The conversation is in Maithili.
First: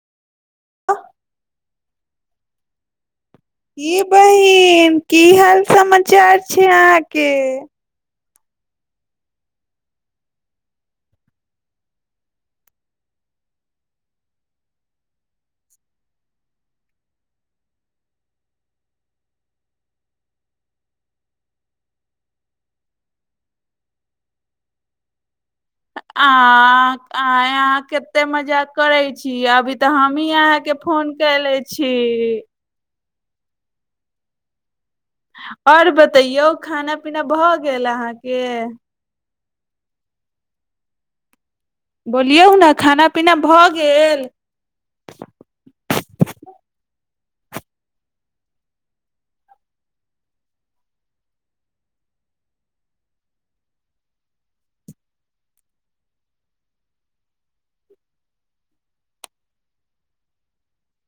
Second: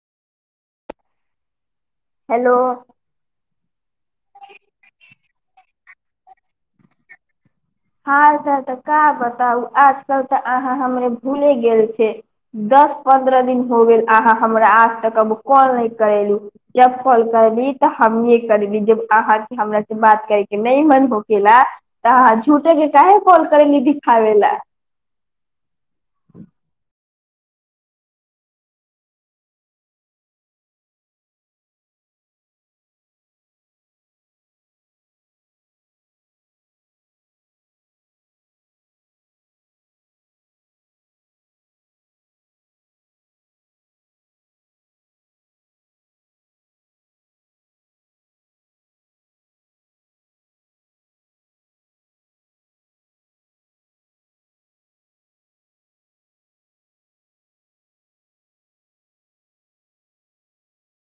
हेलो की बहिन की हाल समाचार छै अहाँके हाल चाल तऽ का बताउ आजकल तऽ अहाँ हमरे भूले गेल छी दस पन्द्रह दिन हो गेल अहाँ हमरा आज तक अब कॉल न करेलु जब कॉल करली तब हमे करली जब अहाँके हमरा से बात करे के नहि मन होखेला तऽ अहाँ झूठेके काहे कॉल कैली दिखाबे ला आ आंय अहाँ केते मजाक करै छी अभी तऽ हमही अहाँके फोन कैले छी आओर बतैयौ खाना पीना भऽ गेल अहाँके बोलियौ न खाना पीना भऽ गेल